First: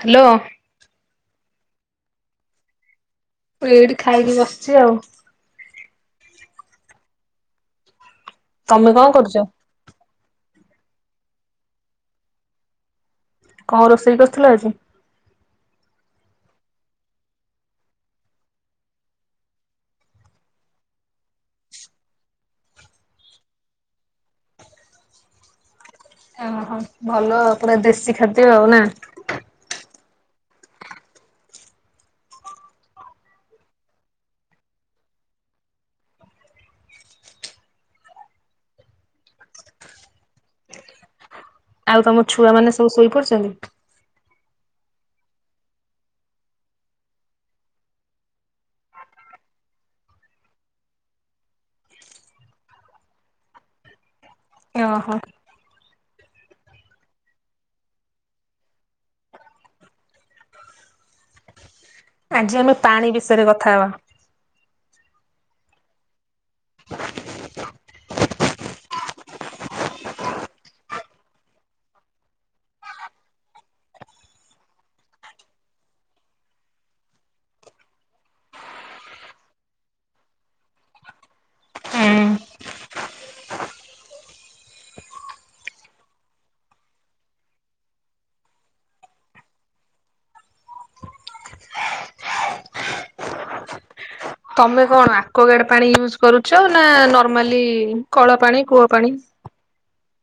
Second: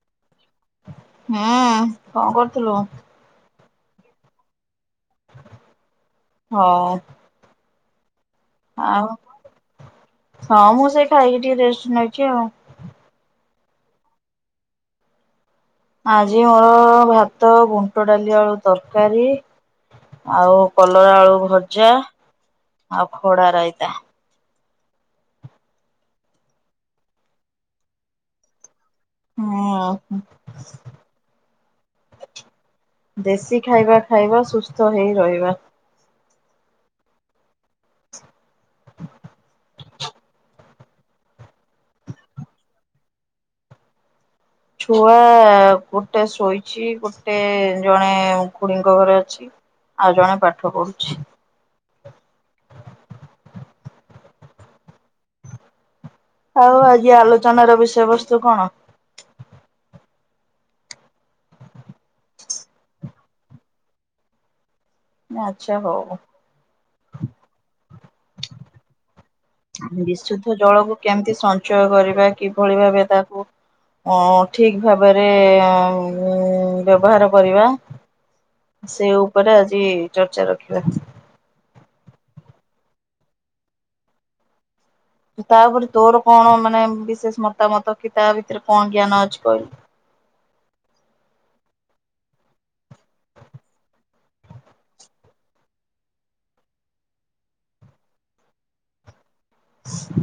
Hello. ହୁଁ କଣ କରୁଥିଲୁ? ମୁଁ ଏଇଠି ଖାଇକି ବସିଛି ଆଉ। ହଁ। ତମେ କଣ କରୁଚ? ହଁ ମୁଁ ସେଇ ଖାଇକି ଟିକେ ରେଷ୍ଟ ନଉଛି ଆଉ। କଣ ରୋଷେଇ କରିଥିଲ ଆଜି? ଆଜି ଆମର ଭାତ ବୁଣ୍ଟ ଡାଲି ଆଳୁ ତରକାରୀ। ଆଉ କଲରା ଆଳୁ ଭଜା ଆଉ ଖଡା ରାଇତା। ଓହୋ ଭଲ ଆଉ ପୁରା ଦେଶୀ ଖାଦ୍ୟ ଆଉ ନା। ହଁ। ଦେଶୀ ଖାଇବା ଖାଇବ ସୁସ୍ଥ ହେଇ ରହିବ। ଆଉ ତମ ଛୁଆ ମାନେ ସବୁ ଶୋଇପଡିଛନ୍ତି? ଛୁଆ ଗୋଟେ ଶୋଇଛି ଗୋଟେ ଜଣେ ଖୁଡିଙ୍କ ଘରେ ଅଛି। ଆଉ ଜଣେ ପାଠ ପଢୁଛି। ଓହୋ। ଆଉ ଆଜି ଆଲୋଚନାର ବିଷୟବସ୍ତୁ କଣ? ଆଜି ଆମେ ପାଣି ବିଷୟରେ କଥା ହବା। ଆଚ୍ଛା ହଉ। ବିଶୁଦ୍ଧ ଜଳକୁ କେମିତି ସଞ୍ଚୟ କରିବା କିଭଳି ଭାବେ ତାକୁ? ଉଁ ଠିକ ଭାବରେ ଉଁ ବ୍ୟବହାର କରିବା। ସେ ଉପରେ ଆଜି ଚର୍ଚ୍ଚା ରଖିବା। ତାପରେ ତୋର କଣ ମାନେ ବିଶେଷ ମତାମତ କି ତା ଭିତରେ କଣ ଜ୍ଞାନ ଅଛି କହିଲୁ? ତମେ କଣ ଆକ୍ୱାଗାର୍ଡ ପାଣି ୟୁଜ୍ କରୁଛ ନା ନର୍ମାଲି କଳା ପାଣି କୂଅ ପାଣି?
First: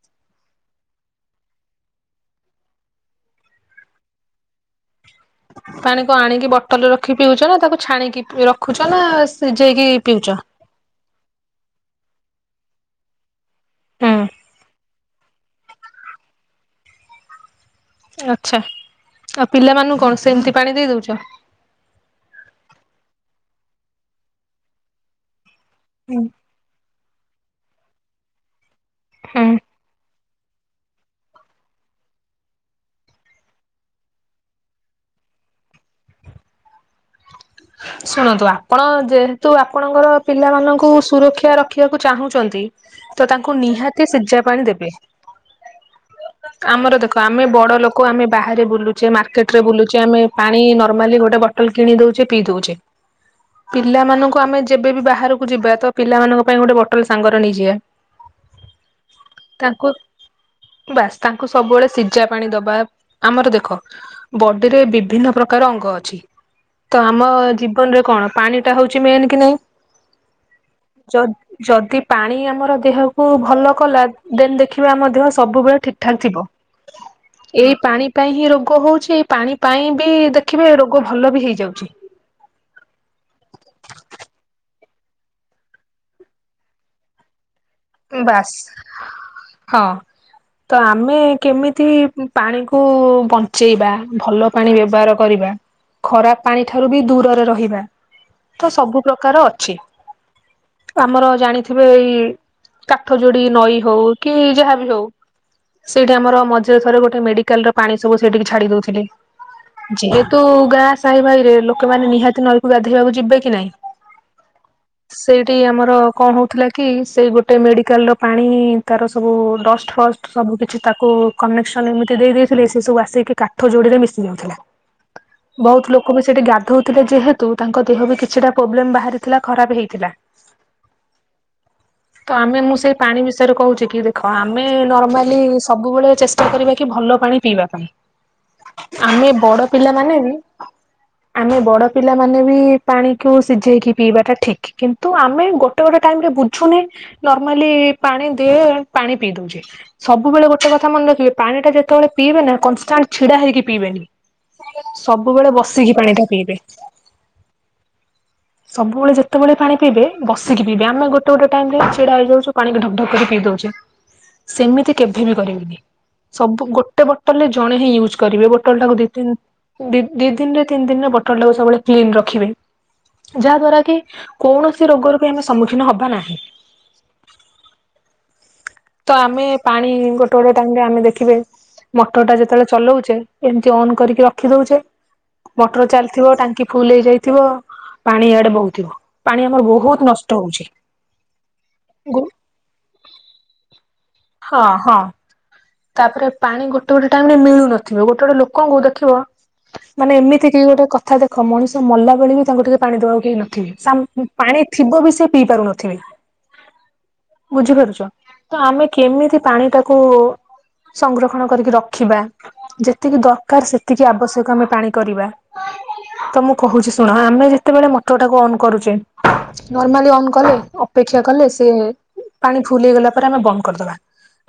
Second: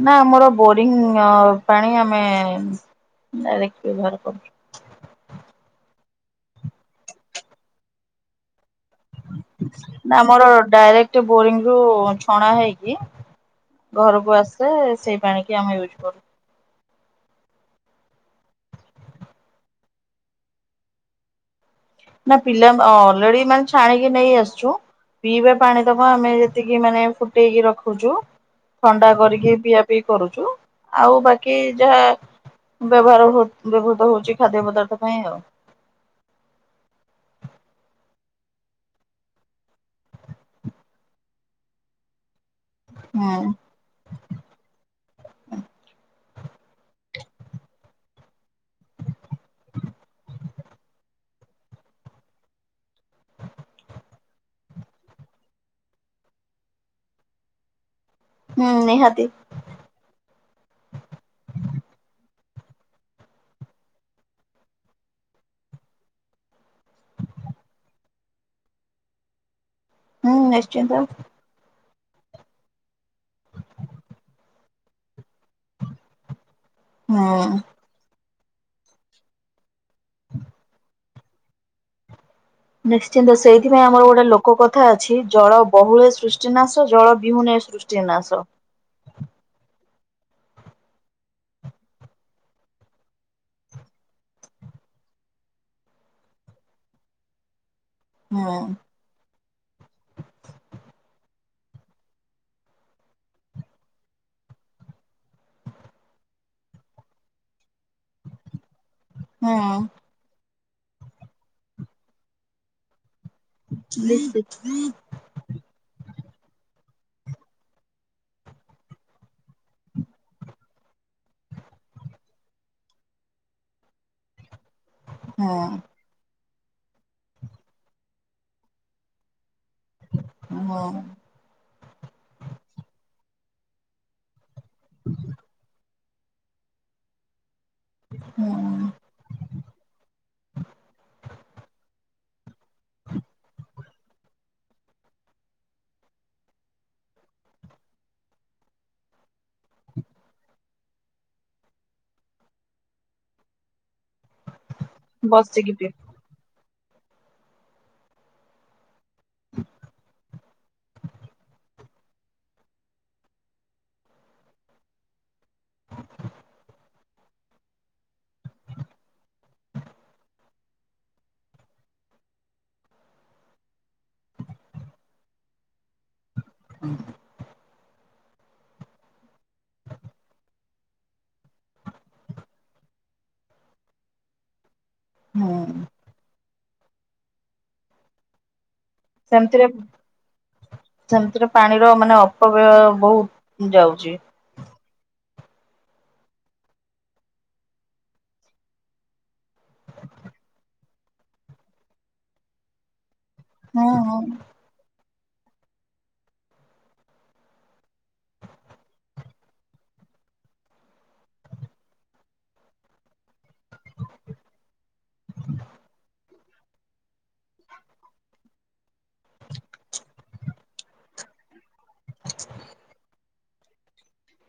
ନା ଆମର ବୋରିଙ୍ଗ ଅ ପାଣି ଆମେ। ନା ରେକ ବ୍ୟବହାର କରୁଛୁ। ପାଣି କଣ ଆଣିକି ବଟଲରେ ରଖି ପିଉଛ ନା ତାକୁ ଛାଣିକି ରଖୁଛ ନା ସିଝେଇକି ନା ପିଉଛ? ଆମର ଡାଇରେକ୍ଟ ବୋରିଂ ରୁ ଛଣା ହେଇକି ଘରକୁ ହୁଁ ଆସେ ସେଇ ପାଣିକି ଆମେ ୟୁଜ୍ କରୁ। ଆଛା ଆଉ ପିଲାମାନଙ୍କୁ କଣ ସେମିତି ପାଣି ଦେଇ ଦଉଚ? ନା ପିଲା ଅଲରେଡ଼ି ମାନେ ଛାଣିକି ନେଇ ଆସିଛୁ ପିଇବା ପାଣି ଦବ ଆମେ ଯେତିକି ମାନେ ଫୁଟେଇକି ରଖୁଚୁ। ଥଣ୍ଡା ହୁଁ କରିକି ପିଇଆ ପିଇ କରୁଛୁ ଆଉ ବାକି ଯାହା ବ୍ୟବହାର ବ୍ୟବହୃତ ହଉଛି। ଖାଦ୍ୟ ପଦାର୍ଥ ପାଇଁ ଆଉ। ଶୁଣନ୍ତୁ ଆପଣ ଯେହେତୁ ଆପଣଙ୍କର ପିଲାମାନଙ୍କୁ ସୁରକ୍ଷା ରଖିବାକୁ ଚାହୁଁଛନ୍ତି ତ ହୁଁ ତାଙ୍କୁ ନିହାତି ସିଝା ପାଣି ଦେବେ। ଆମର ଦେଖ ଆମେ ବଡ଼ ଲୋକ ଆମେ ବାହାରେ ବୁଲୁଛେ ମାର୍କେଟରେ ବୁଲଛେ ଆମେ ପାଣି ନର୍ମାଲି ଗୋଟେ ବଟଲ କିଣି ଦଉଚେ ପିଇ ଦଉଚେ। ପିଲାମାନଙ୍କୁ ଆମେ ଯେବେବି ବାହାରକୁ ଯିବା ତ ପିଲାମାନଙ୍କ ପାଇଁ ଗୋଟେ ବଟଲ ସାଙ୍ଗର ନେଇଯିବା। ହୁଁ ନିହାତି। ତାଙ୍କୁ ବାସ୍ ତାଙ୍କୁ ସବୁବେଳେ ସିଝା ପାଣି ଦବା ଆମର ଦେଖ ବଡ଼ି ରେ ବିଭିନ୍ନ ପ୍ରକାର ରଙ୍ଗ ଅଛି ତ ଆମ ଜୀବନରେ କଣ ପାଣି ଟା ହଉଛି ମେନ୍ କି ନାଇଁ? ହୁଁ ନିଶ୍ଚିନ୍ତ ଯ ଯଦି ପାଣି ଆମର ଦେହକୁ ଭଲ କଲା ଦେନ ଦେଖିବା ଆମ ଦେହ ସବୁବେଳେ ଠିକଠାକ ଥିବ। ହୁଁ ଏଇ ପାଣି ପାଇଁ ହିଁ ରୋଗ ହଉଛି। ପାଣି ପାଇଁ ବି ଦେଖିବେ ରୋଗ ଭଲ ବି ହେଇଯାଉଛି। ଥା ଅଛି ଜଳ ବହୁଳ ସୃଷ୍ଟିନାଶ ଜଳ ବିହୁନ ସୃଷ୍ଟି ନାଶ। ବାସ୍ ହଁ। ତ ଆମେ କେମିତି ପାଣିକୁ ବଞ୍ଚେଇବା ଭଲ ପାଣି ବ୍ୟବହାର କରିବା ଖରାପ ପାଣି ଠାରୁ ବି ଦୂରରେ ରହିବା। ହୁଁ ତ ସବୁ ପ୍ରକାର ଅଛି। ଆମର ଜାଣିଥିବେ ଏଇ କାଠ ଯୋଡି ନଈ ହଉ କି ଯାହାବି ହଉ ସେଇଠି ଆମ ମଝିରେ ଥରେ ଗୋଟେ ମେଡ଼ିକାଲ ର ପାଣି ସବୁ ସେଇଠିକି ଛାଡି ଦଉଛି। ହୁଁ ଯେହେତୁ ଗାଁ ସାହି ଭାଇ ରେ ଲୋକମାନେ ନିହାତି ନଈକୁ ଗାଧୋଇବାକୁ ଯିବେ। ହଁ କି ନାଇଁ ନିଶ୍ଚିତ ସେଇଠି ଆମର କଣ ହଉଥିଲା କି ସେଇ ଗୋଟେ ଗୋଟେ ମେଡ଼ିକାଲ ର ପାଣି ତାର ସବୁ ଡଷ୍ଟ ଫଷ୍ଟ ସବୁ କିଛି ତାକୁ କନେକ୍ସନ ଏମିତି ଦେଇ ଦେଇ ଥିଲେ ସେ ସବୁ ଆସେଇକି କାଠ ଯୋଡ଼ିରେ ମିଶି ଯାଉଥିଲା। ହୁଁ ବହୁତ ଲୋକ ବି ସେଠି ଗାଧଉଥିଲେ ଯେହେତୁ ତାଙ୍କ ଦେହ ବି କିଛିଟା ପ୍ରୋବ୍ଲେମ ବାହାରିଥିଲା। ଖରାପ ହେଇଥିଲା। ହୁଁ ତ ଆମେ ମୁଁ ସେଇ ପାଣି ବିଷୟରେ କହୁଛି କି ଦେଖ ଆମେ ନର୍ମାଲି ସବୁବେଳେ ଚେଷ୍ଟା କରିବା କି ଭଲ ପାଣି ପିଇବା। ହୁଁ ଆମେ ବଡ଼ ପିଲା ମାନ ବି ଆମେ ବଡ଼ ପିଲା ମାନେ ବି ପାଣିକୁ ସିଝେଇକି ପିଇବାଟା ଠିକ୍ କିନ୍ତୁ ଆମେ ଗୋଟେ ଗୋଟେ ଟାଇମରେ ବୁଝୁନେ ନର୍ମାଲି ପାଣି ଦିଏ ପାଣି ପିଇ ଦଉଚେ ସବୁବେଳେ ଗୋଟେ କଥା ମନେ ରଖିବେ ପାଣି ଟା ଯେତେ ସେତେବେଳେ ପିଇବେ ନା କନଷ୍ଟାଣ୍ଟ ଛିଡା ହେଇକି ପିଇବେନି ସବୁବେଳେ ବସିକି ପାଣି ଟା ପିଇବେ। ସବୁବେଳେ ଯେତେବେଳେ ପାଣି ପିଇବେ ବସିକି ପିଇବେ ଆମ ଗୋଟେ ଗୋଟେ ଟାଇମ ଛିଡା ହେଇ ଯାଉଚେ ପାଣିକୁ ଢକ୍ ଢକ କରି ପିଇ ଯାଉଚେ ସେମିତି କେବେ ବି କରିବିନି। ସବୁ ଗୋଟେ ବୋଟଲ ରେ ଜଣେ ହିଁ ୟୁଜ୍ କରିବେ ବୋଟଲ ଟାକୁ ଦି ତିନ ଦି ଦିନରେ ତିନି ଦିନରେ ବଟଲ ଟାକୁ ସବୁବେଳେ କ୍ଲିନ ରଖିବେ। ଯାହା ଦ୍ଵାରା କି କୌଣସି ରୋଗରୁ ବି ଆମେ ସମ୍ମୁଖୀନ ହବା ନାହିଁ। ତ ଆମେ ପାଣି ଗୋଟେ ଗୋଟେ ଟାଇମରେ ଆମେ ଦେଖିବେ ମଟର ଟା ଯେତେବେଳେ ଚଲଉଛେ ଏମତି ଅନ୍ କରିକି ରଖି ଦଉଚେ ହୁଁ ମଟର ଚାଲିଥିବ ଟାଙ୍କି ଫୁଲ ହେଇଯାଇଥିବ ପାଣି ଇଆଡେ ବହୁଥିବ। ପାଣି ଆମର ସେମିତିରେ ବହୁତ ନଷ୍ଟ ହଉଛି। ସେମିତିରେ ପାଣିର ମାନେ ହଁ ଅପବ୍ୟୟ ବହୁତ ଯାଉଛି। ହଁ ତାପରେ ପାଣି ଗୋଟେ ଗୋଟେ ଟାଇମ ରେ ମିଳୁନଥିବ ଗୋଟେ ଗୋଟେ ଲୋକଙ୍କୁ ଦେଖିବ। ମାନେ ଏମିତି କିି ଗୋଟେ କଥା ଦେଖ ମଣିଷ ମଲା ବେଳେ ବି ତାଙ୍କୁ ଟିକେ ପାଣି ଦବାକୁ କେହି ହୁଁ ହୁଁ ନଥିବେ ପାଣି ଥିବ ବି ସେ ପିଇ ପାରୁନଥିବେ ବୁଝିପାରୁଛ ତ ଆମେ କେମିତି ପାଣି ଟାକୁ ସଂରକ୍ଷଣ କରିକି ରଖିବା ଯେତିକି ଦରକାର ସେତିକି ଆବଶ୍ୟକ ଆମେ ପାଣି କରିବା ତ ମୁଁ କହୁଛି ଶୁଣ ଆମେ ସେତେବେଳେ ମଟରଟାକୁ ଅନ୍ କରୁଛେ ନର୍ମାଲି ଅନ୍ କଲେ ଅପେକ୍ଷା କଲେ ସେ ପାଣି ଫୁଲ ହେଇଗଲା ପରେ ଆମେ ବନ୍ଦ କରିଦବା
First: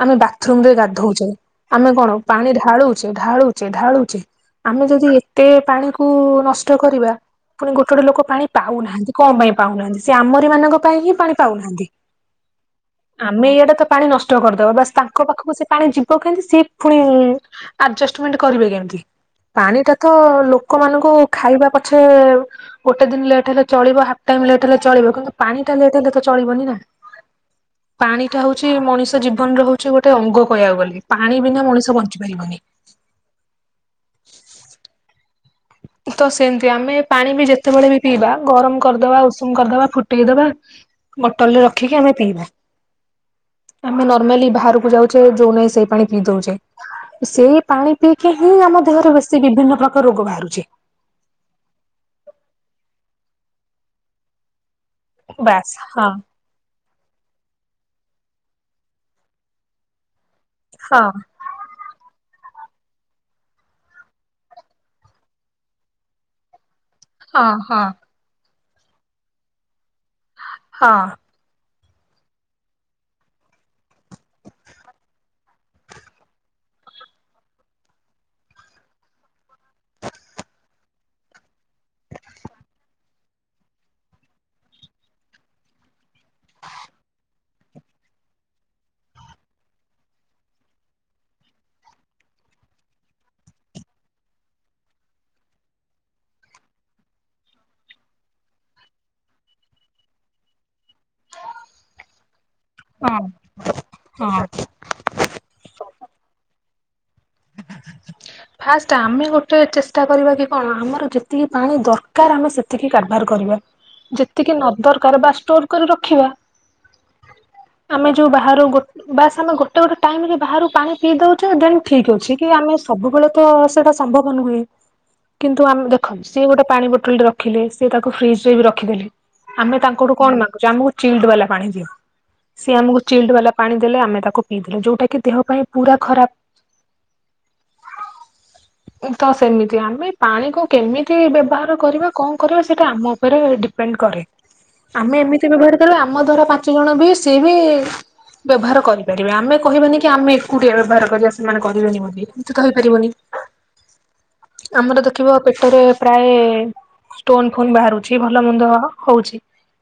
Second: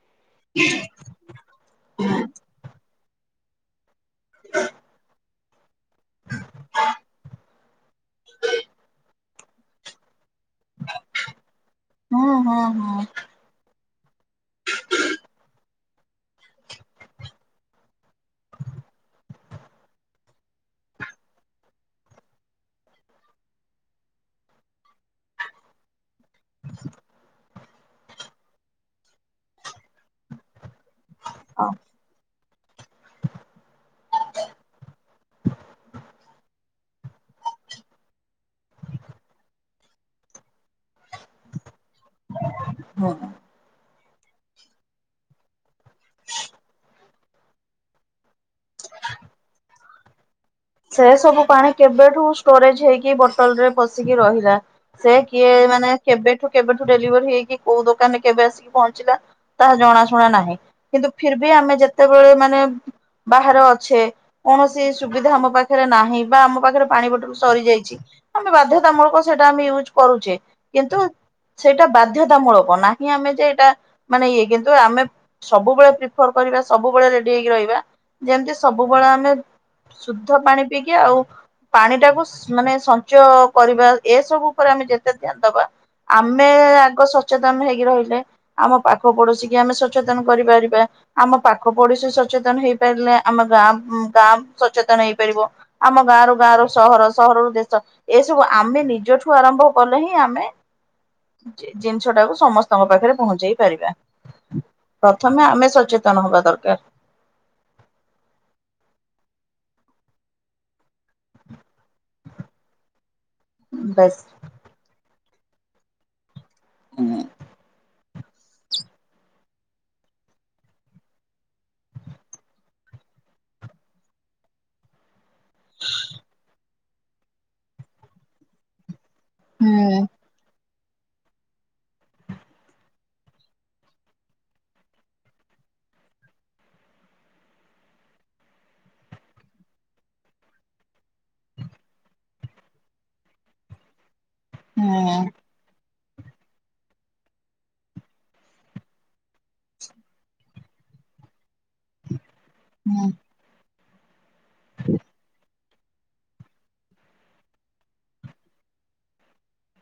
ଆମେ ବାଥରୁମ ରେ ଗାଧଉଛେ ଆମେ କଣ ପାଣି ଢାଳୁଛେ ଢାଳୁଛେ ଢାଳଛେ ଆମେ ଯଦି ଏତେ ପାଣିକୁ ନଷ୍ଟ କରିବା ପୁଣି ଗୋଟେ ଲୋକ ପାଣି ପାଉନାହାନ୍ତି କଣ ପାଇଁ ପାଉନାହାନ୍ତି ସେ ଆମ ମାନଙ୍କ ପାଇଁ ହିଁ ପାଣି ପାଉନାହାନ୍ତି ହୁଁ ହୁଁ ହୁଁ। ଆମେ ଏଇଟା ତ ପାଣି ନଷ୍ଟ କରିଦବ ବାସ୍ ତାଙ୍କ ପାଖକୁ ସେ ପାଣି ଯିବ କେମିତି ସି ପୁଣି ଆଡଜଷ୍ଟମେଣ୍ଟ କରିବେ କେମିତି ପାଣି ଟା ତ ଲୋକମାନଙ୍କୁ ଖାଇବା ପଛେ ଗୋଟେ ଦିନ ଲେଟ୍ ହେଲେ ଚଳିବ ହାଫ ଟାଇ ଲେଟ୍ ହେଲେ ଚଳିବ କିନ୍ତୁ ପାଣି ଟା ଲେଟ୍ ହେଲେ ତ ଚଳିବନି ନା ପାଣିଟା ହଉଛି ମଣିଷ ଜୀବନରେ ହଉଛି ଗୋଟେ ଅଙ୍ଗ କହିବାକୁ ବୋଲି ପାଣି ବିନା ଅ ମଣିଷ ବଞ୍ଚି ପାରିବନି [inaudible] ତ ସେମିତି ଆମେ ପାଣି ବି ଯେତେବେଳେ ବି ପିଇବା ଗରମ କରିଦବା ଉଷୁମ କରିଦବା ଫୁଟେଇଦବା ବଟଲ ରେ ରଖିକି ଆମେ ପିଇବା ହୁଁ। ଆମେ ନର୍ମାଲି ବାହାରକୁ ଯାଉଛେ ଯୋଉ ନାହିଁ ସେ ପାଣି ପିଇ ଦଉଛେ ସେଇ ପାଣି ପିଇକି ହିଁ ଆମ ଦେହରେ ବେଶୀ ବିଭିନ୍ନ ପ୍ରକାର ରୋଗ ବାହାରୁଛି ସେ ସବୁ ପାଣି କେବେଠୁ ଷ୍ଟୋରେଜ ହେଇକି ବଟଲରେ ପଶିକି ରହିଲା ସେ କିଏ ବାସ୍ ମାନେ ହଁ କେବେଠୁ କେବେଠୁ ଡେଲିଭରି ହେଇକି କୋଉ ଦୋକାନରେ କେବେ ଆସିକି ପହଞ୍ଚିଲା ତାହା ଜଣା ଶୁଣା ନାହିଁ ହଁ କିନ୍ତୁ ଫିର ବି ଆମେ ଯେତେ ବେଳେ ମାନେ ବାହାର ଅଛେ କୌଣସି ସୁବିଧା ଆମ ପାଖରେ ନାହିଁ ବା ଆମ ପାଖରେ ପାଣି ପଟକୁ ହଁ ସରି ହଁ ଯାଇଛି ଆମେ ବାଧ୍ୟତାମୂଳକ ସେଟା ଆମେ ୟୁଜ କରୁଛେ କିନ୍ତୁ ହଁ ସେଇଟା ବାଧ୍ୟତାମୂଳକ ନାହିଁ ଆମେ ଯେ ଏଇଟା ମାନେ ଇଏ କିନ୍ତୁ ଆମେ ସବୁବେଳେ ପ୍ରିଫର କରିବା ସବୁବେଳେ ରେଡି ହେଇକି ରହିବା ଯେମିତି ସବୁବେଳେ ଆମେ ଶୁଦ୍ଧ ପାଣି ପିଇକି ଆଉ ପାଣି ଟାକୁ ମାନେ ସଞ୍ଚୟ କରିବା ଏସବୁ ଉପରେ ଆମେ ଯେତେ ଧ୍ୟାନ ଦବା ଆମେ ଆଗ ସଚେତନ ହେଇକି ରହିଲେ ଆମ ପାଖ ପଡୋଶୀ କି ଆମେ ସଚେତନ କରିପାରିବା ଆମ ପାଖ ପଡିଶୀ ସଚେତନ ହେଇପାରିଲେ ଆମ ଗାଁ ଗାଁ ସଚେତନ ହେଇ ଆମ ଗାଁ ରରୁ ଗାଁ ର ସହର ସହରରୁ ଦେଶ ଏସବୁ ଆମେ ନିଜଠୁ ଆରମ୍ଭ କଲେ ହିଁ ଆମେ ଜିନିଷ ଟାକୁ ସମସ୍ତଙ୍କ ପାଖରେ ହଁ ପହଞ୍ଚେଇ ପାରିବା। ହଁ। ପ୍ରଥମେ ଆମେ ସଚେତନ ହବା ଦରକାର ଫାଷ୍ଟ ଆମେ ଗୋଟେ ଚେଷ୍ଟା କରିବା କି କଣ ଆମର ଯେତିକି ପାଣି ଦରକାର ଆମେ ସେତିକି କାଢ଼ି ବ୍ୟବହାର କରିବା ବାସ୍। ଯେତିକି ନ ଦରକାର ବା ଷ୍ଟୋର କରି ରଖିବା। ହୁଁ ଆମେ ଯୋଉ ବାହାର ବାସ୍ ଆମେ ଗୋଟେ ତ ଗୋଟେ ଟାଇମ୍ ରେ ବାହାରୁ ପାଣି ପିଇ ଦଉଛେ ଦେନ୍ ଠିକ୍ ଅଛି। କି ଆମେ ସବୁବେଳେ ତ ସେଇଟା ସମ୍ଭବ ନୁହେଁ କିନ୍ତୁ ଆମେ ଦେଖନ୍ତୁ ସିଏ ଗୋଟେ ପାଣି ଗୋଟେ ରଖିଲେ ସେ ତାକୁ ଫ୍ରିଜ ରେ ବି ରଖିଦେଲେ ଆମେ ହୁଁ ତାଙ୍କଠୁ କଣ ମାଗୁଛେ ଆମ ଗେ ଚିିଲ୍ଡ୍ ବାଲା ପାଣି ଦିଅ ସିଏ ଆମକୁ ଚିଲଡ୍ ବାଲା ପାଣି ଦେଲେ ଆମେ ତାକୁ ପିଇଦେଲେ ଯୋଉଟା କି ଦେହ ପାଇଁ ପୁରା ଖରାପ। [inaudible] ତ ସେମିତି ଆମେ ପାଣିକୁ କେମିତି ବ୍ୟବହାର କରିବା କଣ କରିବା ସେଇଟା ଆମ ଉପରେ ଡିପେଣ୍ଡ କରେ। ଆମେ ଏମିତି ବି ବ୍ୟବହାର କରିବା ଆମ ଧର ପାଞ୍ଚ ଜଣ ବି ସିଏ ବି ବ୍ୟବହାର କରିପାରିବେ ଆମେ କହିବାନି କି ଆମେ ଏକୁଟିଆ ବ୍ୟବହାର କରିବା ସେମାନେ ବନି ବୋଲି କିନ୍ତୁ ତ ହେଇପାରିବନି। ହୁଁ ଆମର ଦେଖିବ ପେଟରେ ପ୍ରାୟ ଷ୍ଟୋନ ଫୋନ ବାହାରୁଛି ଭଲ ମନ୍ଦ ହଉଛି।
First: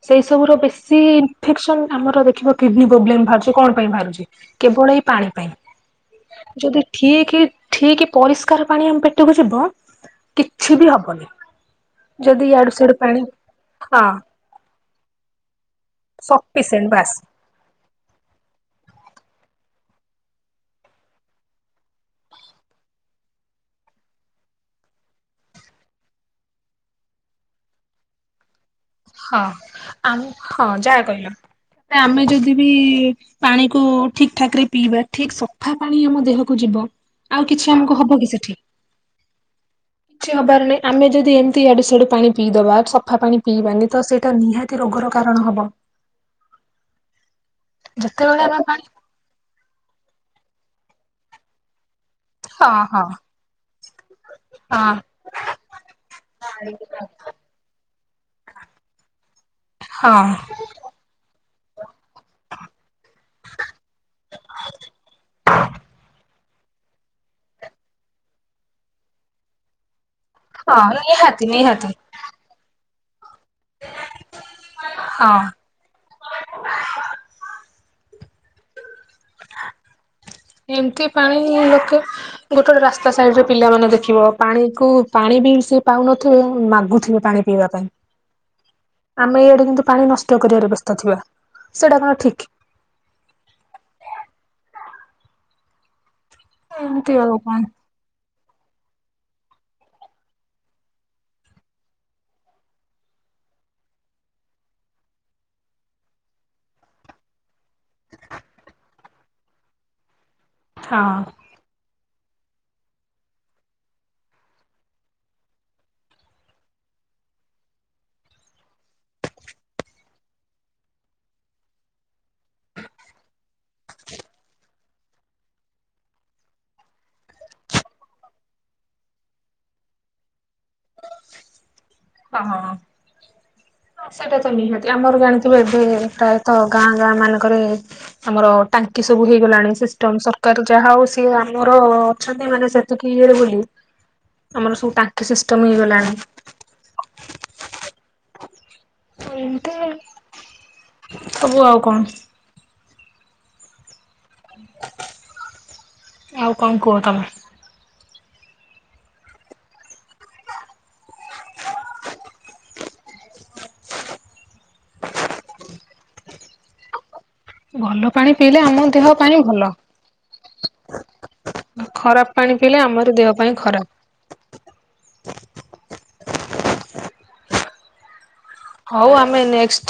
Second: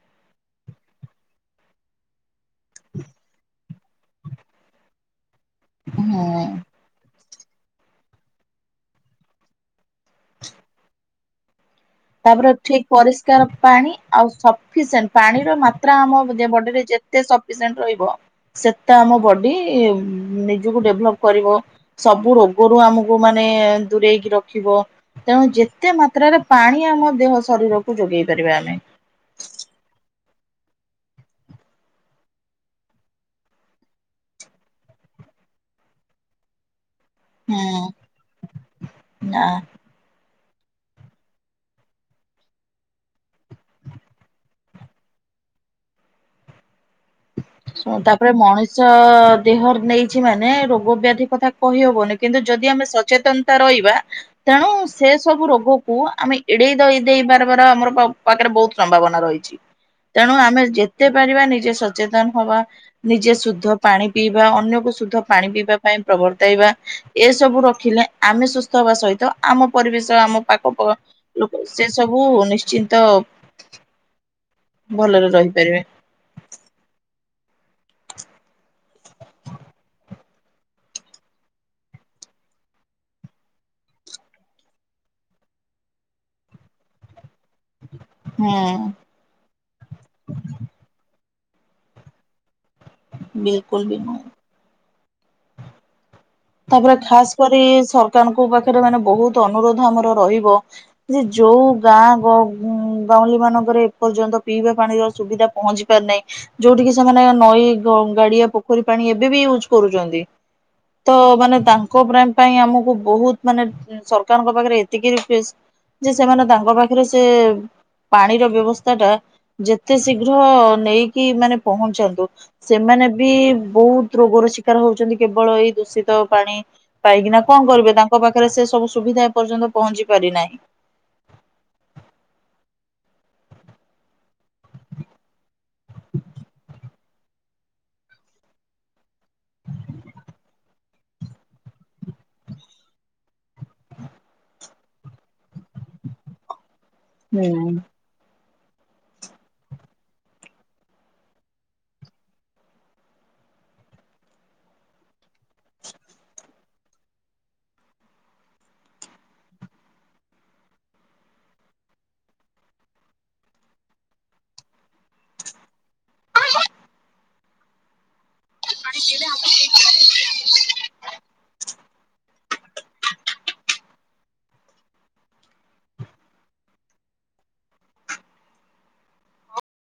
ସେଇ ସବୁ ର ବେଶୀ ଇନ୍ଫେକ୍ସନ୍ ଆମର ଦେଖିବ କିଡ଼ନୀ ପ୍ରୋବ୍ଲେମ୍ ବାହାରୁଛି କଣ ପାଇଁ ବାହାରୁଛି କେବଳ ଏଇ ପାଣି। ହଁ। ଠିକ୍ ଠିକ୍ ପରିଷ୍କାର ପାଣି ଆମ ପେଟକୁ ଯିବ କିଛି ବି ହବନି। ଯଦି ତାପରେ ଇଆଡୁ ଠିକ୍ ସିଆଡୁ ପାଣି ପରିଷ୍କାର ପାଣି ହଁ ଆଉ ସଫିସେଏଣ୍ଟ୍ ପାଣିର ମାତ୍ରା ଆମ ବଡିରେ ସଫିସିଏଣ୍ଟ ଯେ ବାସ୍ ତେ ସପିସେଣ୍ଟ୍ ରହିବ ସେତେ ଆମ ବଡି ନିଜକୁ ଡେଭଲପ୍ କରିବ ସବୁ ରୋଗରୁ ଆମକୁ ମାନେ ଦୂରେଇକି ରଖିବ। ତେଣୁ ଯେତେ ମାତ୍ରାରେ ପାଣି ଆମ ଦେହ ଶରୀରକୁ ଯୋଗେଇ ପାରିବା ଆମେ। ହଁ ଆମ ହଁ ଯାହା କହିଲ। ଆମେ ଯଦି ବି ପାଣିକୁ ଠିକ୍ ଠାକ୍ ରେ ପିଇବା ଠିକ୍ ସଫା ପାଣି ଆମ ଦେହକୁ ଯିବ। ଆଉ କିଛି ହୁଁ ଆମକୁ ହବ କି ସେଠି। ନା କିଛି ହବାର ନାହିଁ ଆମେ ଯଦି ଏମିତି ଇଆଡୁ ସିଆଡୁ ପାଣି ପିଇଦବା ସଫା ପାଣି ପିଇବାନି ତ ସେଇଟା ନିହାତି ରୋଗ ର କାରଣ ହବ। ଶୁ ତାପରେ ଯେତେବେଳେ ଆମେ ପାଣି ମଣିଷ ଦେହ ନେଇଛି ମାନେ ରୋଗ ବ୍ୟାଧି କଥା କହିହବନି। କିନ୍ତୁ ଯଦି ହଁ ଆମେ ହଁ ସଚେତନତା ରହିବା ତେଣୁ ସେ ସବୁ ରୋଗକୁ ଆମେ ଏଡେଇ [unintelligible] ହଁ। ଦେଇ [unintelligible] ଆମର ପାଖରେ ବହୁତ୍ ସମ୍ଭାବନା ରହିଛି ହଁ ତେଣୁ ଆମେ ଯେତେ ପାରିବା ନିଜେ ସଚେତ [unintelligible] ହବା ନିଜେ ଶୁଦ୍ଧ ପାଣି ପିଇବା ଅନ୍ୟକୁ ଶୁଦ୍ଧ ପାଣି ପିଇବା ପାଇଁ ପ୍ରବର୍ତ୍ତାଇବା ଏସବୁ ରଖିଲେ ଆମେ ସୁସ୍ଥ ହେବା ସହିତ ଆମ ପରିବେଶ ଆମ ହଁ ପାଖ ନିହାତି ଲୋକ ସେ ନିହାତି ସବୁ ନିଶ୍ଚିତ ହଁ ଭଲରେ ରହିପାରିବେ। ହ ଏମତି ପାଣି ଲୋକେ ଗୋଟେ ଗୋଟେ ରାସ୍ତା ସାଇଡ଼ି ରେ ପିଲାମାନେ ଦେଖିବ ପାଣିକୁ ପାଣି ବି ସେ ପାଉନଥିବେ ମାଗୁଥିବେ ପାଣି। ପିଇବା ପାଇଁ। ହୁଁ। ଆମେ ଏଇଆଡେ କିନ୍ତୁ ପାଣି ନଷ୍ଟ କରିବାର ବ୍ୟସ୍ତ ଥିବା ସେଇଟା କଣ ଠିକ୍? ବିଲକୁଲ୍ ବି ନୁହଁ। ତାପରେ ଏମିତି ଖାସ୍ ଆଉ କରି କଣ ସରକାରଙ୍କୁ ପା [unintelligible] ମାନେ ବହୁତ୍ ଅନୁରୋଧ ଆମର ରହିବ ଯେ ଯୋଉ ଗାଁ ଗାଉଁଲି ମାନଙ୍କ ଏପର୍ଯ୍ୟନ୍ତ ପିଇବା ପାଣିର ସୁବିଧା ପହଞ୍ଚି ପାରିନାହିଁ ଯୋଉଠି କି ସେମାନେ ନଈ ଗ ଗାଡିଆ ପୋଖରୀ ପାଣି ଏବେ ବି ୟୁଜ୍ କରୁଛନ୍ତି। ହଁ ତ ମାନେ ତାଙ୍କ [unintelligible] ପାଇଁ ଆମକୁ ବହୁତ୍ ମାନେ ସରକାରଙ୍କ ପାଖରେ ଏତିକି ରି [unintelligible] ଯେ ସେମାନେ ତାଙ୍କ ପାଖରେ ସେ ପାଣିର ବ୍ୟବସ୍ଥା ଟା ଯେତେ ଶୀଘ୍ର ନେଇକି ମାନେ ପହଞ୍ଚାନ୍ତୁ ସେମା ମାନେ ବି ବହୁତ୍ ରୋଗର ଶିକାର ହଉଛନ୍ତି କେବଳ ଏଇ ଦୂଷିତ ପାଣି ପାଇକିନା କଣ କରିବେ ତାଙ୍କ ପାଖରେ ସେ ସବୁ ସୁବିଧା ଏପର୍ଯ୍ୟନ୍ତ ପହଞ୍ଚି ପାରିନାହିଁ। ହଁ। ସେଇଟା ତ ନିହାତି ଆମର ଜାଣିଥିବେ ଏବେ ପ୍ରାୟତଃ ଗାଁ ଗାଁ ମାନଙ୍କରେ ଆମର ଟାଙ୍କି ସବୁ ହେଇଗଲାଣି ସିଷ୍ଟମ୍ ସରକାର ଯାହା ହଉ ସିଏ ଆମର ଅଛନ୍ତି ମାନେ ସେତିକି ଇଏରେ ବୋଲି ଆମର ସବୁ ଟାଙ୍କି ସିଷ୍ଟମ୍ ହେଇଗଲାଣି। ହୁଁ। ଏମତି ସବୁ ଆଉ କଣ? ଆଉ କଣ କୁହ ତମେ? [unintelligible] ଭଲ ପାଣି ପିଇଲେ ଆମ ଦେହ ପାଇଁ ଭଲ। ଖରାପ ପାଣି ପିଇଲେ ଆମର ଦେହ ପାଇଁ ଖରାପ। ହଉ ଆମେ ନେଷ୍ଟ୍